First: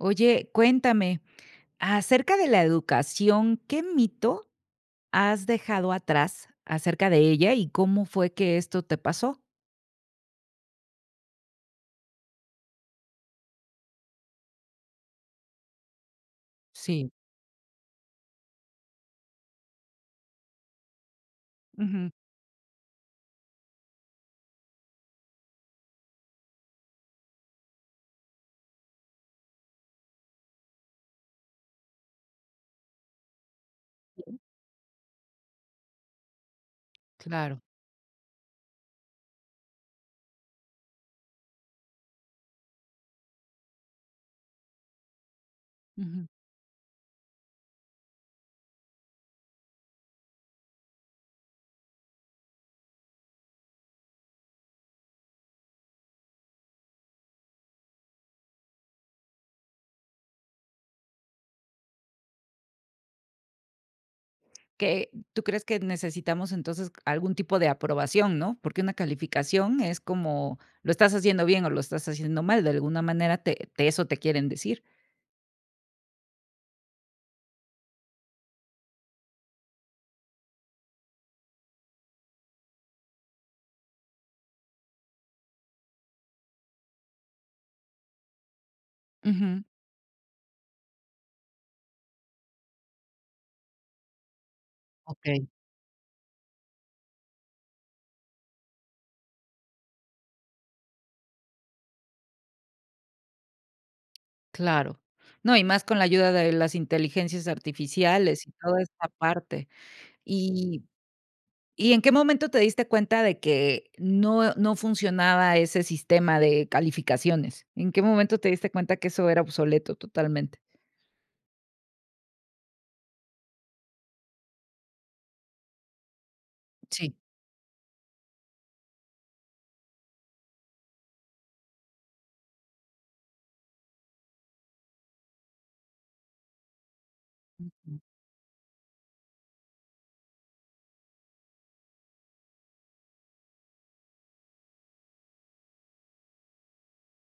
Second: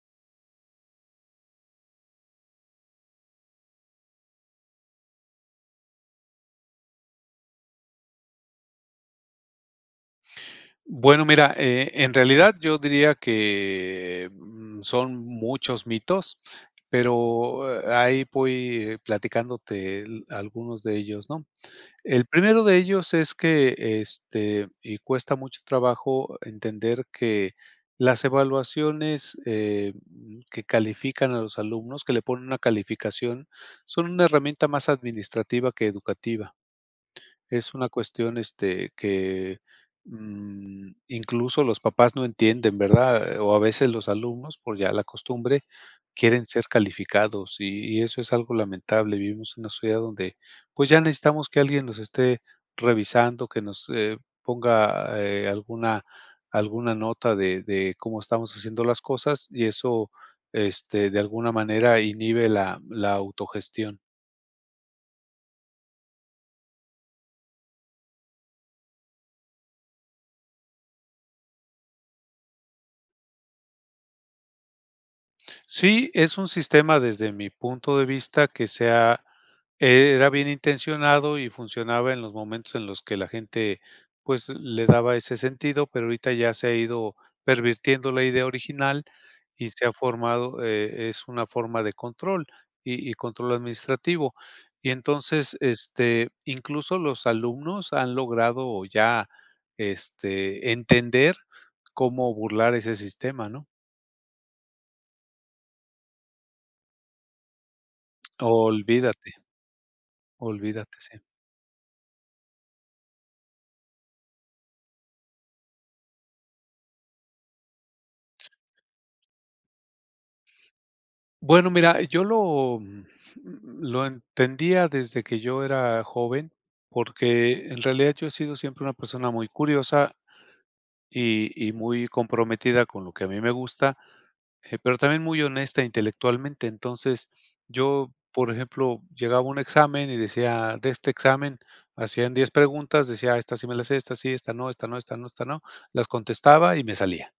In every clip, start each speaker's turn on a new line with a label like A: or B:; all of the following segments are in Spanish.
A: Oye, cuéntame, acerca de la educación, ¿qué mito has dejado atrás acerca de ella y cómo fue que esto te pasó?
B: Bueno, mira, e en realidad yo diría que, mm, son muchos mitos,
A: Sí.
B: pero, eh, a ahí voy platicándote el algunos de ellos, ¿no?,
A: Ujú.
B: el primero de ellos es que, este, y cuesta mucho trabajo entender que las evaluaciones, eh, mm, que califican a los alumnos, que le ponen una calificación, son una herramienta más administrativa que educativa,
A: Claro.
B: es una cuestión, este, que, mm, incluso los papás no entienden, ¿verdad? O a veces los alumnos, por ya la costumbre,
A: Ujú.
B: quieren ser calificados y y eso es algo lamentable, vivimos en una sociedad donde, pues, ya necesitamos que alguien nos esté revisando, que nos, eh, ponga, eh, alguna alguna nota de de cómo estamos haciendo las cosas, y eso, este, de alguna manera inhibe la la autogestión.
A: ¿Que tú crees que necesitamos, entonces, algún tipo de aprobación?, ¿No?, porque una calificación es como, lo estás haciendo bien o lo estás haciendo mal, de alguna manera te te eso te quieren decir.
B: Sí, es un sistema, desde mi punto de vista, que se ha era bien intencionado y funcionaba en los momentos en los que la gente, pues, le daba ese sentido, pero ahorita ya se ha ido pervirtiendo la idea original
A: Ujú.
B: y se ha formado, e es una forma de control, y y control administrativo, y
A: Okey.
B: entonces, este, incluso los alumnos han logrado ya, este, entender cómo burlar ese sistema, ¿no?
A: Claro, no, y más con la ayuda de las inteligencias artificiales y toda esta
B: Olvídate.
A: parte, y
B: Olvídate, sí.
A: y, ¿en qué momento te diste cuenta de que no no funcionaba ese sistema de calificaciones? ¿En qué momento te diste cuenta que eso era obsoleto totalmente?
B: Bueno, mira, yo lo mm, lo entendía desde que yo era joven,
A: Sí.
B: porque, en realidad, yo he sido siempre una persona muy curiosa, y y muy comprometida con lo que a mí me gusta, eh, pero también muy honesta intelectualmente, entonces,
A: Ujú.
B: yo, por ejemplo, llegaba a un examen y decía: "De este examen hacían 10 preguntas", decía: "Esta sí me la sé, esta sí, esta no, esta no, esta no, esta no, las contestaba y me salía",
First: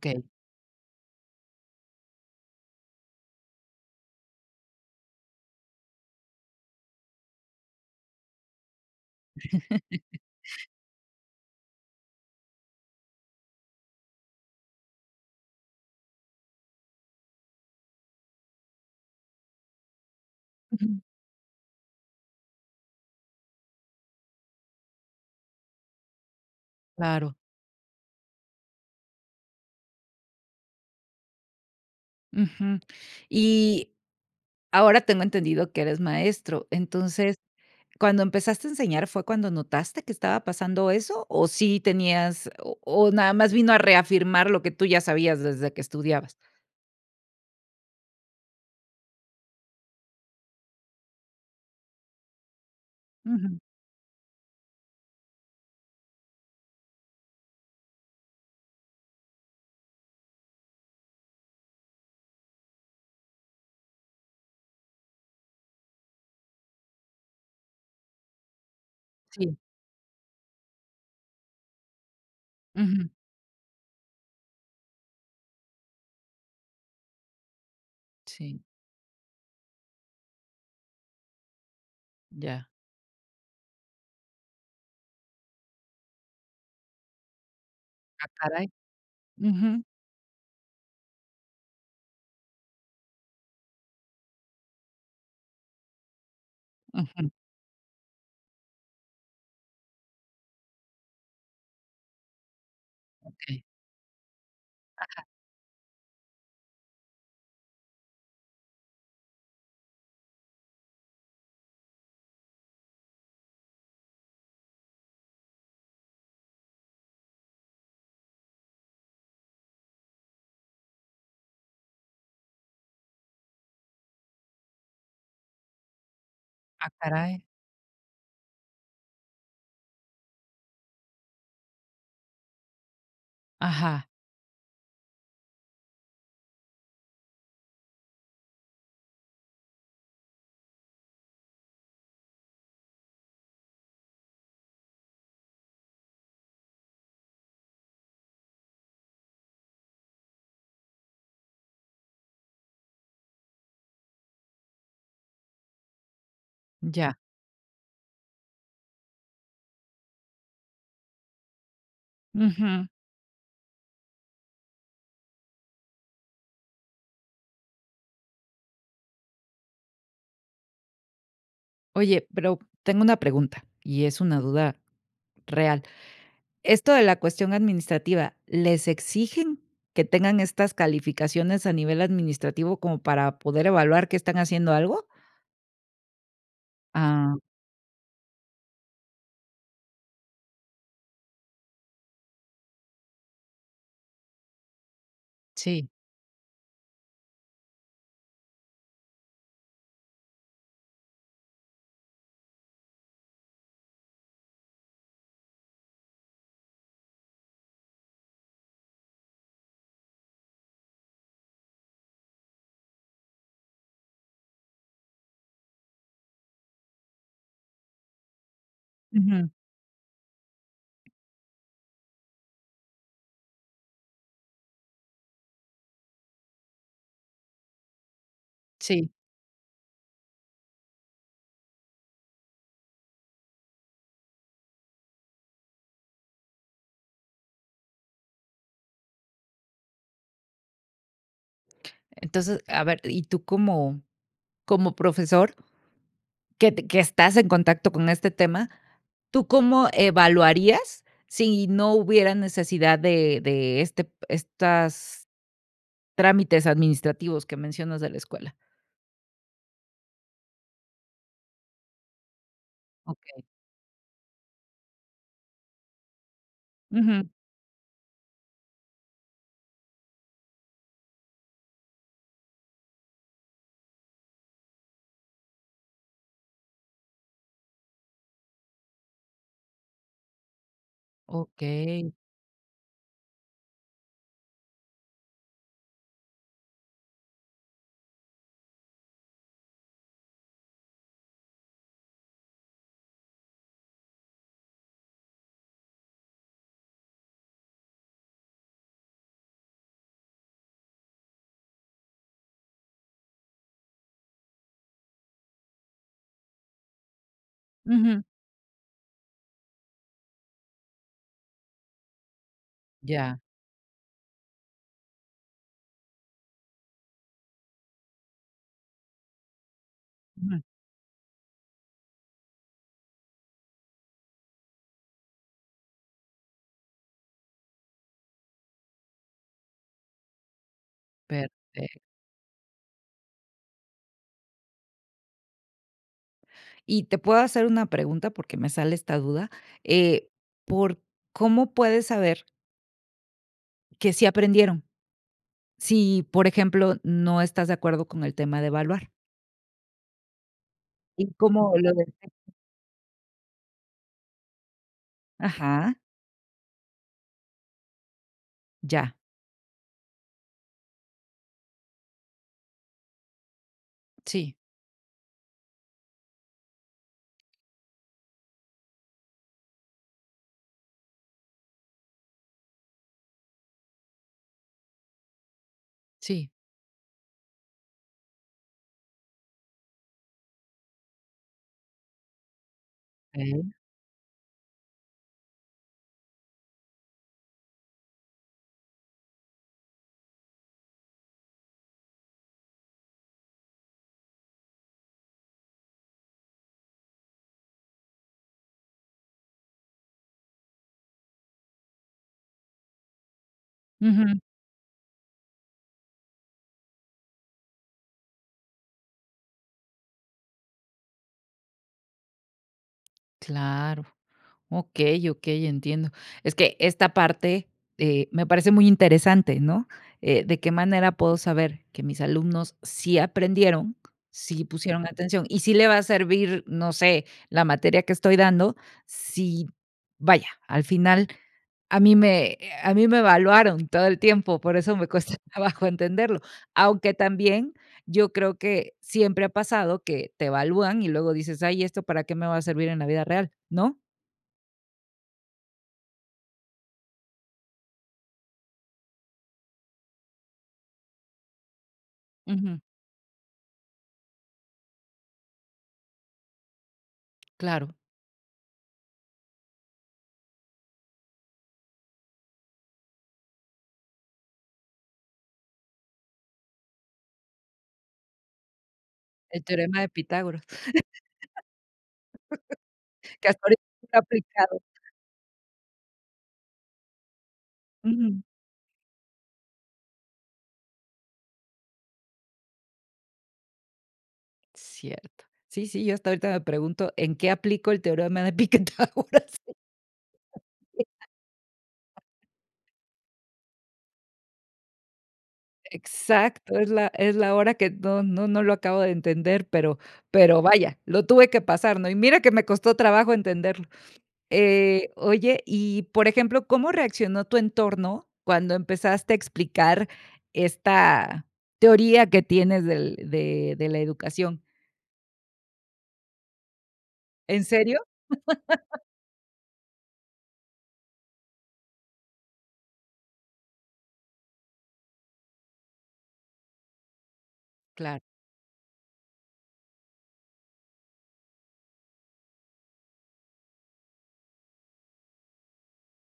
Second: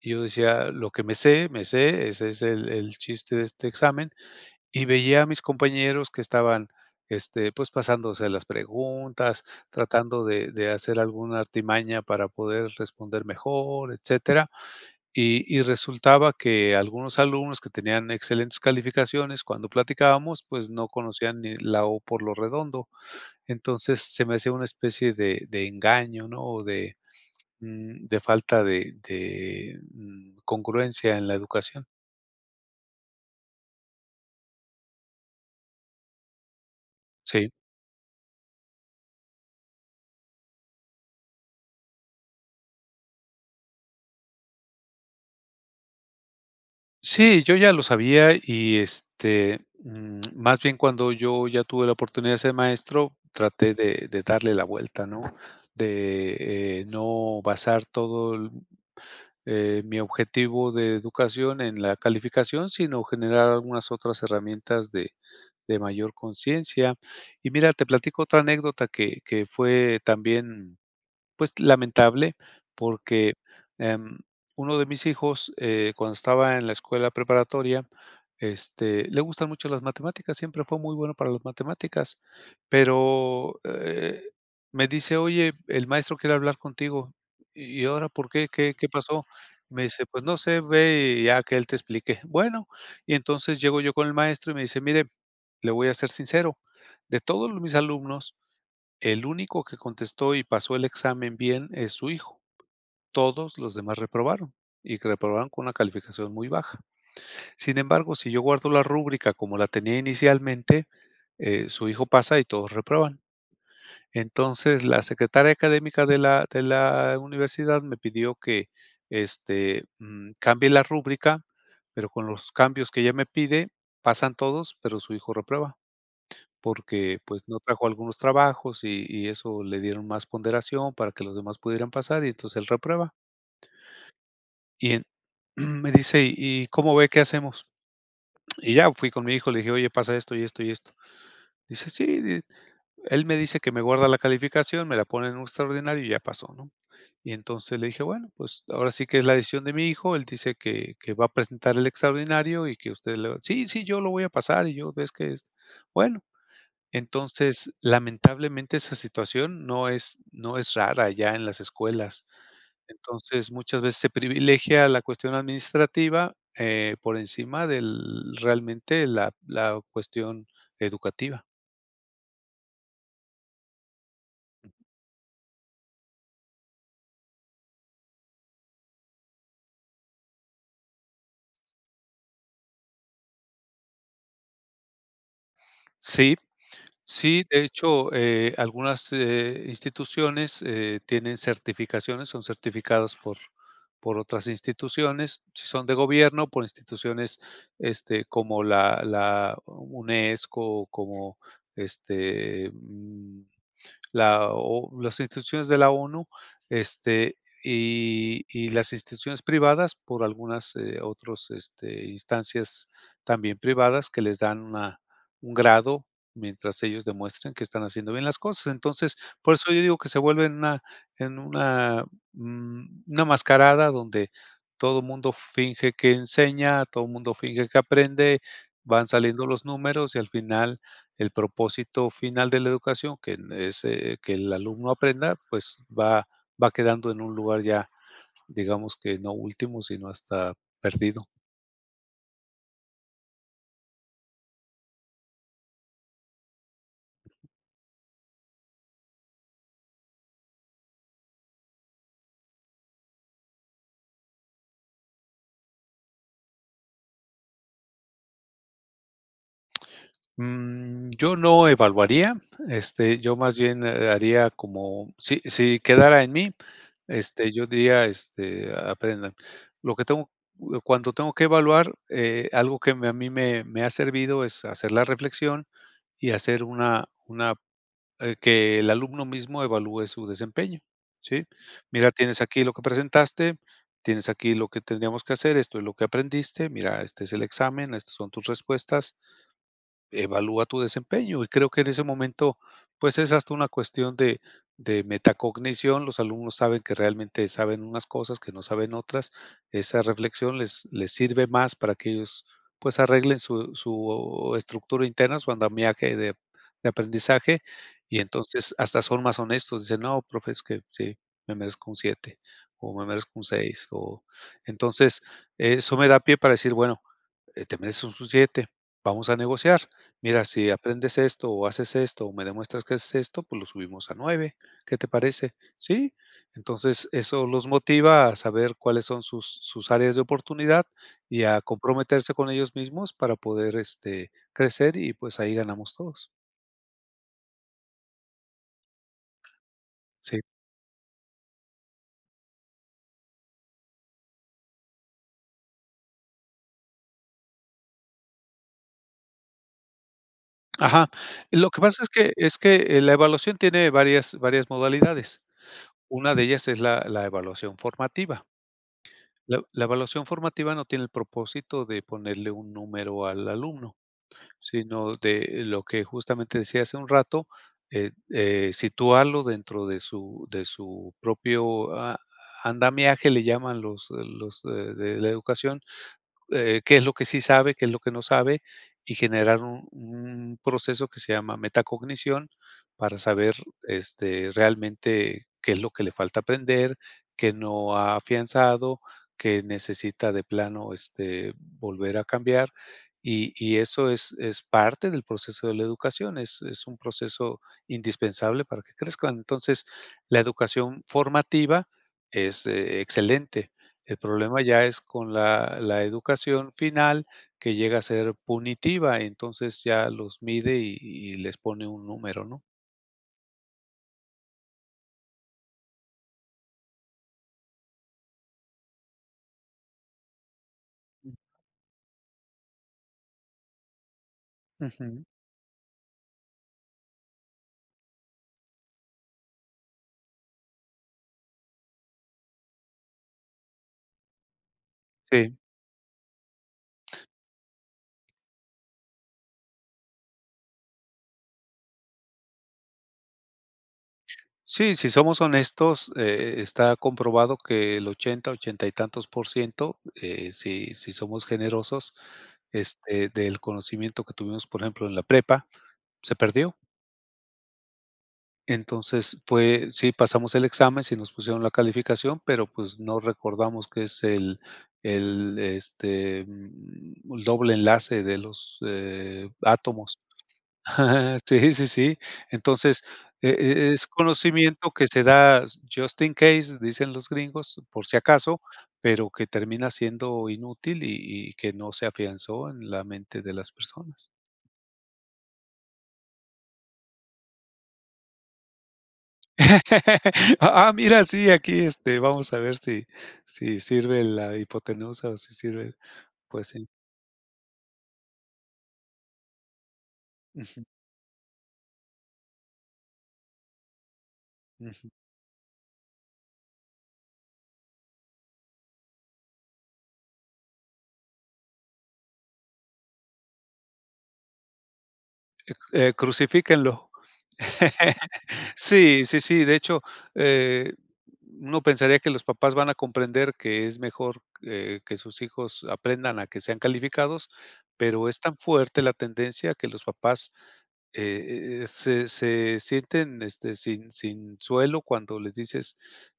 B: y yo decía: "Lo que me sé, me sé, ese es el el chiste de este examen", y veía a mis compañeros que estaban, este, pues, pasándose las preguntas, tratando de de hacer alguna artimaña para poder responder mejor, etcétera, y y resultaba que algunos alumnos que tenían excelentes calificaciones, cuando platicábamos, pues, no
A: Ujú.
B: conocían ni la o por lo redondo, entonces se me hacía una especie de de engaño ¿no?, o de,
A: Claro.
B: mm, de falta de de, mm, congruencia en la educación.
A: Ujú. Y, ahora tengo entendido que eres maestro. Entonces,
B: Sí.
A: cuando empezaste a enseñar, ¿fue cuando notaste que estaba pasando eso? o sí tenías ¿O o nada más vino a reafirmar, lo que tú ya sabías, desde que estudiabas?
B: Sí, yo ya lo sabía. Y, este, mm, más bien, cuando yo ya tuve la oportunidad de ser maestro,
A: Ujú.
B: traté de de darle la vuelta, ¿no? De, eh, no basar todo l eh, mi objetivo de educación, en la calificación, sino generar algunas otras herramientas, de de mayor consciencia. Y mira, te platico otra anécdota, que que
A: Sí.
B: fue también, pues, lamentable.
A: Ujú.
B: Porque, em, uno de mis hijos, eh, cuando estaba en la escuela preparatoria,
A: Sí.
B: este, le gustan mucho las matemáticas, siempre fue muy bueno para las matemáticas.
A: Ya.
B: Pero, eh, me dice: "Oye, el maestro quiere hablar contigo". '¿Y ahora
A: Ah,
B: por qué?
A: caray.
B: ¿Qué qué pasó'". Me
A: Ujú.
B: dice: "Pues no sé. Ve, y ya que él te explique. 'Bueno'". Y entonces, llego yo con el maestro, y me dice: "Mire, le voy a ser sincero. De
A: Ujú.
B: todos mis alumnos, el único que contestó y pasó el examen bien, es su hijo. Todos
A: Okey.
B: los demás reprobaron. Y que
A: Ajá.
B: reprobaron con una calificación muy baja. "Sin embargo, si yo guardo la rúbrica como la tenía inicialmente, eh, su hijo pasa, y todos reprueban. Entonces, la Secretaria académica de la de la universidad, me pidió que, este, mm, cambie la rúbrica. Pero, con los cambios que ella me pide, pasan todos, pero su hijo reprueba.
A: Ah,
B: Porque,
A: caray.
B: pues, no trajo algunos trabajos, y y eso le dieron más ponderación, para que los demás pudieran pasar, y entonces él reprueba".
A: Ajá.
B: Y en Me dice: "Y, ¿cómo ve? ¿Qué hacemos?". Y ya fui con mi hijo, le dije: "Oye, pasa esto, y esto, y esto." Dice: "Sí. Di él me dice que me guarda la calificación, me la pone en un extraordinario, y ya paso, ¿no?". Y entonces, le dije: "Bueno. Pues, ahora sí, que es la decisión de mi hijo. Él dice que que va a presentar el extraordinario, y que usted le va. 'Sí, sí, yo lo voy a pasar'". Y yo: "Ves que esto". Bueno.
A: Ya.
B: Entonces, lamentablemente esa situación no es no es rara, ya en las escuelas.
A: Ujú.
B: Entonces, muchas veces, se privilegia la cuestión administrativa, eh, por encima del realmente, la la cuestión educativa.
A: Oye, pero tengo una pregunta y es una duda
B: Ujú.
A: real. Esto de la cuestión administrativa, ¿les exigen que tengan estas calificaciones a nivel administrativo como para poder evaluar que están haciendo algo?
B: Sí,
A: Ah.
B: sí, de hecho, eh, algunas, eh, instituciones, eh, tienen certificaciones, son certificadas por por otras instituciones, si son
A: Sí.
B: de gobierno por instituciones este como la la UNESCO, como, este, mm, la o las instituciones de la ONU, este, y y las instituciones privadas por algunas, eh, otros, este, instancias también privadas que les dan una un grado mientras ellos demuestran que están haciendo bien las cosas. Entonces,
A: Ujú.
B: por eso yo digo que se vuelven una en una, mm, una mascarada donde todo mundo finge que enseña, todo mundo finge que aprende, van
A: Sí.
B: saliendo los números y al final el propósito final de la educación que es, eh, que el alumno aprenda, pues va va quedando en un lugar ya, digamos que no último, sino hasta perdido.
A: Entonces, a ver, y tú cómo cómo profesor que que estás en contacto con este tema, ¿tú cómo evaluarías si no hubiera necesidad de de este estas trámites administrativos que mencionas de la escuela?
B: Mm, yo no evaluaría, este, yo
A: Okey.
B: más bien, eh, haría como, si si quedara en mí,
A: Ujú.
B: este, yo diría, este, aprendan, lo que tengo, cu cuando tengo que evaluar, eh, algo que me, a mí me me ha servido, es hacer la reflexión y hacer una una eh, que el alumno mismo evalúe su desempeño, ¿sí? "Mira,
A: Okey.
B: tienes aquí lo que presentaste, tienes aquí lo que tendríamos que hacer, esto es lo que aprendiste, mira, este es el examen, estas son tus respuestas, evalúa tu desempeño", y creo que, en ese momento, pues, es hasta una cuestión de de metacognición, los alumnos saben que realmente saben unas cosas que no saben otras, esa reflexión les les sirve más para que ellos, pues, arreglen su su estructura interna, su andamiaje de de aprendizaje, y
A: Ujú.
B: entonces hasta son más honestos, dicen: "No profe, es que sí, me merezco un 7, o me merezco
A: Ya.
B: un 6", o, entonces eso me da pie para decir: "Bueno, eh, te mereces un 7, vamos a negociar, mira,
A: Ujú.
B: si aprendes esto, o haces esto, o me demuestras que haces esto, pues, lo subimos a 9, ¿qué te parece?", "Sí", entonces eso los motiva a saber cuáles son sus sus áreas de oportunidad y a
A: Perfecto.
B: comprometerse con ellos mismos para poder, este, crecer y, pues, ahí ganamos todos.
A: ¿Y te puedo hacer una pregunta?, porque me sale esta duda, eh,
B: Sí.
A: por ¿cómo puedes saber? ¿que sí aprendieron?, si, por ejemplo, no estás de acuerdo con el tema de evaluar.
B: Ajá,
A: ¿Y
B: lo
A: cómo
B: que
A: lo
B: pasa es
A: detectas?
B: que es que, eh, la evaluación tiene varias varias modalidades,
A: Ajá.
B: una de ellas es la la evaluación formativa.
A: Ya.
B: La la evaluación formativa no tiene el propósito de ponerle un número al alumno,
A: Sí.
B: sino de lo que justamente decía hace un rato, eh eh, situarlo dentro de su de su propio a andamiaje, le llaman los los de de la educación,
A: Sí.
B: eh, qué es lo que sí sabe, qué es lo que no sabe y generar un un proceso que se llama metacognición, para saber,
A: Okey.
B: este, realmente qué es lo que le falta aprender, qué no ha afianzado, qué necesita de plano, este, volver a cambiar, y y eso es es parte del proceso de la educación, es es un proceso indispensable para que crezcan, entonces, la educación formativa es excelente, el
A: Ujú.
B: problema ya es con la la educación final que llega a ser punitiva, entonces ya los mide, y y les pone un número, ¿no?
A: Claro. Okey, okey, entiendo. Es que esta parte, eh, me parece muy interesante, ¿no? Eh, ¿de qué manera puedo
B: Mm.
A: saber que mis alumnos sí aprendieron, sí pusieron
B: Ujú.
A: atención? Y sí le va a servir, no sé, la materia que estoy dando si, vaya, al final a mí me, eh, a mí me evaluaron todo el tiempo, por eso me cuesta
B: Sí.
A: trabajo entenderlo. Aunque también, yo creo que siempre ha pasado que te evalúan y luego dices: "Ay, ¿esto para qué me va a servir en la vida real?" ¿No?
B: Sí, si somos honestos, eh, está comprobado que el 80, 80 y tantos por ciento eh, si si somos generosos,
A: Ujú.
B: este, del conocimiento que tuvimos, por ejemplo, en la prepa, se perdió.
A: Claro.
B: Entonces, fue sí pasamos el examen, sí nos pusieron la calificación, pero, pues, no recordamos qué es el el, este, mm, el doble enlace de los, eh,
A: El teorema de
B: átomos.
A: Pitágoras
B: Sí, sí, sí. Entonces,
A: que
B: e
A: hasta ahorita
B: e es
A: nunca he aplicado.
B: conocimiento que se da just in case, dicen los gringos, por si
A: Ujú.
B: acaso, pero que termina siendo inútil y y que no se afianzó en la mente de las personas.
A: Cierto. Sí, sí, yo hasta ahorita me pregunto, ¿en qué aplico el teorema de Pitágoras? Ahora sí.
B: Ah, ah, mira, sí, aquí, este, vamos a ver si si sirve la hipotenusa o si sirve, pues
A: Exacto,
B: sí.
A: es la es la hora que no no no lo acabo de entender, pero pero,
B: Ujú.
A: vaya, lo tuve que pasar, ¿no? Y mira que me costó trabajo entenderlo,
B: Ujú.
A: eh, oye, y por ejemplo, ¿cómo reaccionó tu entorno cuando empezaste a explicar esta teoría que tienes del de de la educación?
B: Eh, crucifíquenlo.
A: ¿En serio?
B: Sí, sí, sí, de hecho, eh, uno pensaría que los papás van a comprender que es mejor que que sus hijos aprendan a que sean calificados,
A: Claro.
B: pero es tan fuerte la tendencia que los papás, eh eh eh, se se sienten, este, sin sin suelo cuando les dices,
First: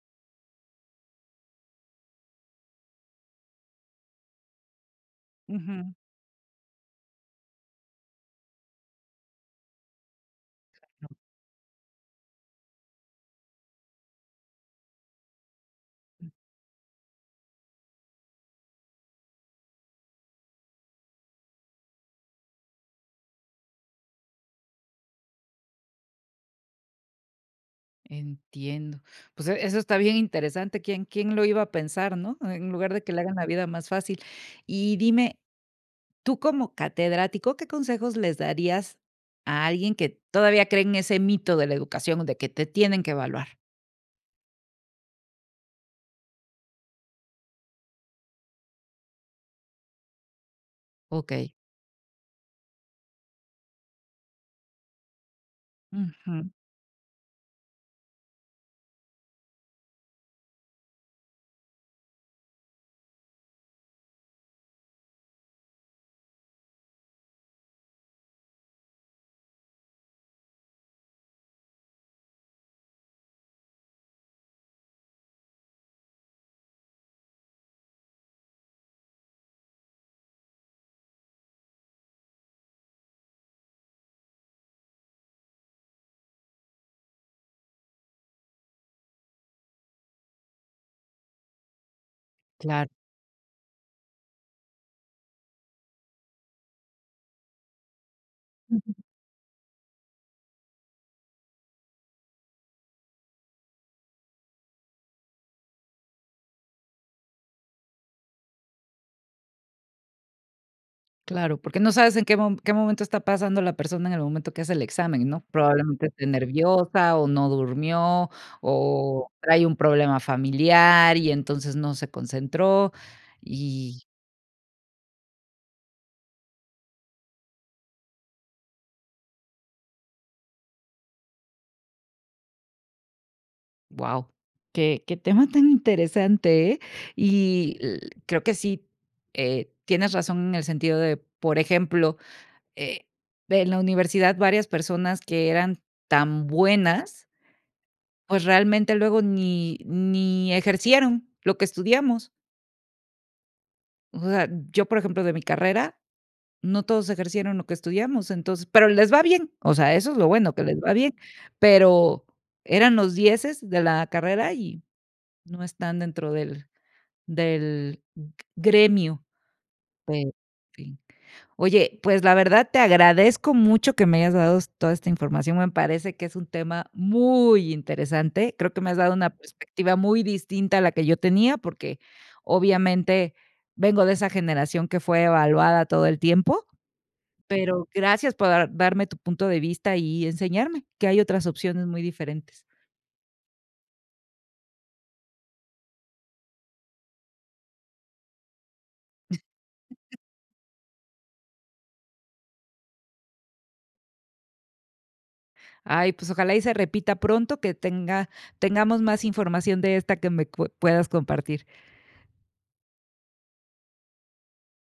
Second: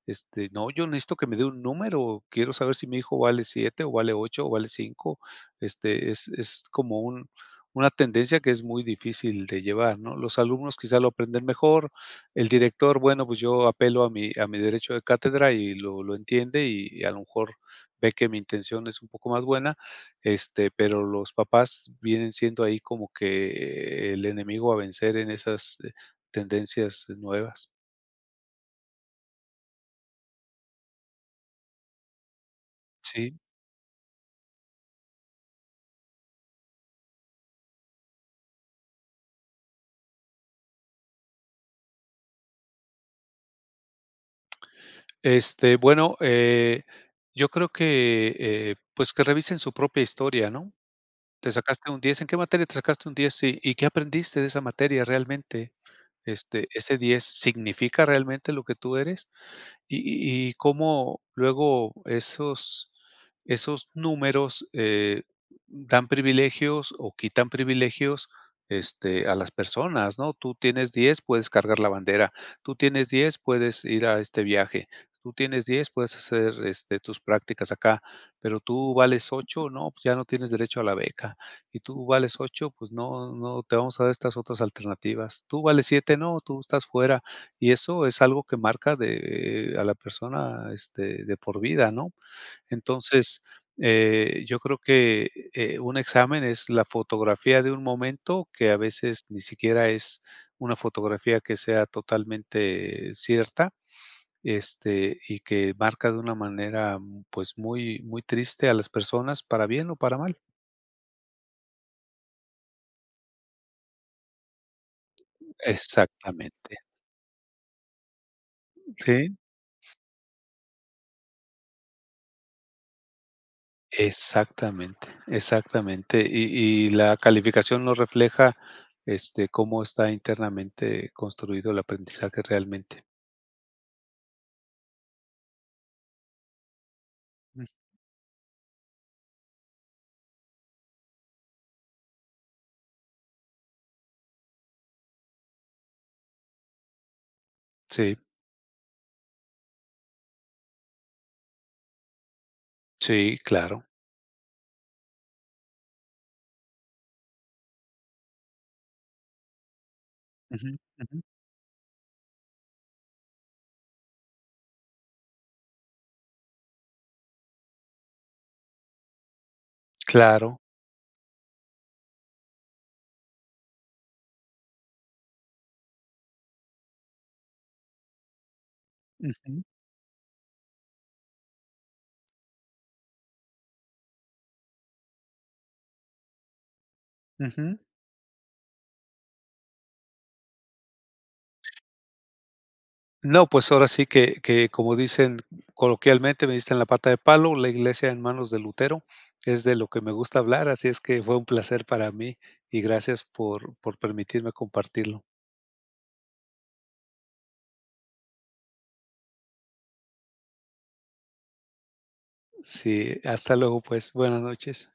B: este: "No, yo necesito que me dé un número, quiero saber si mi hijo vale 7 o vale 8 o vale 5".
A: Ujú.
B: Este, es es como un una tendencia que es muy difícil de llevar, ¿no? Los alumnos quizá lo aprenden mejor. El director, bueno, pues, yo apelo a mi a mi derecho de cátedra y lo lo entiende y, a lo mejor, ve que mi intención es un poco más buena, este, pero los papás vienen siendo ahí como que el enemigo a vencer en esas tendencias nuevas.
A: Entiendo. Pues, e eso está bien interesante, ¿quién quién lo iba a pensar, no? En lugar de que le hagan
B: Sí.
A: la vida más fácil. Y dime, tú como catedrático, ¿qué consejos les darías a alguien que todavía cree en ese mito de la educación, de que te tienen que evaluar?
B: Este, bueno, eh, yo creo que, eh, pues, que revisen su propia historia, ¿no?,
A: Okey.
B: "Te sacaste un 10, ¿en qué materia te sacaste un 10?, sí, ¿y qué aprendiste de esa materia realmente?
A: Ujú.
B: Este, ese 10, ¿significa realmente lo que tú eres?" Y y y cómo luego esos esos números, eh, dan privilegios o quitan privilegios, este, a las personas, ¿no? "Tú tienes 10 puedes cargar la bandera, tú tienes 10 puedes ir a este viaje, tú tienes 10 puedes hacer, este, tus prácticas acá, pero tú vales 8 no, pues, ya no tienes derecho a la beca, y tú vales 8 pues, no, no, te vamos a dar estas otras alternativas, tú vales 7 no, tú estás fuera". Y eso es algo que marca de a la persona, este, de por vida, ¿no?
A: Claro.
B: Entonces, eh, yo creo que, eh, un examen es la fotografía de un momento, que, a veces, ni siquiera es una fotografía que sea totalmente cierta, este, y que marca de una manera, pues, muy, muy triste a las personas para bien o para mal.
A: Claro, porque no sabes en qué mo qué momento está pasando la persona en el momento que hace el examen, ¿no?, probablemente esté
B: Exactamente.
A: nerviosa, o no durmió, o
B: Sí.
A: trae un problema familiar y, entonces, no se concentró y
B: Exactamente, exactamente. Y y la calificación no refleja, este, cómo está internamente construido el aprendizaje realmente.
A: Guau, qué qué tema tan interesante, eh.
B: Uh.
A: Y l creo que sí, eh, tienes razón en el sentido de por ejemplo, eh, en la universidad varias personas que eran tan buenas
B: Sí.
A: pues, realmente, luego ni ni ejercieron lo que estudiamos.
B: Sí, claro.
A: O sea, yo, por ejemplo, de mi carrera, no todos ejercieron lo que estudiamos. Entonces pero les va bien, o sea, eso es lo bueno que
B: Ujú,
A: les va bien,
B: ujú.
A: pero eran los dieces de la carrera, y no están dentro del del g gremio, en
B: Claro.
A: fin. Oye, pues, la verdad, te agradezco mucho que me hayas dado toda esta información, me parece que es un tema muy interesante, creo que me has dado una
B: Ujú.
A: perspectiva muy distinta a la que yo tenía, porque obviamente, vengo de esa generación que fue evaluada todo el tiempo,
B: Ujú.
A: pero gracias por dar darme tu punto de vista y enseñarme que hay otras opciones muy diferentes.
B: No, pues, ahora sí que que, como dicen coloquialmente: "Me diste en la pata de palo, la iglesia en manos de Lutero", es de lo que me gusta hablar, así es que fue un placer para mí y gracias por por permitirme compartirlo.
A: Ay, pues, ojalá y se repita pronto que tenga tengamos más información de esta que me cu puedas compartir.
B: Sí, hasta luego, pues, buenas noches.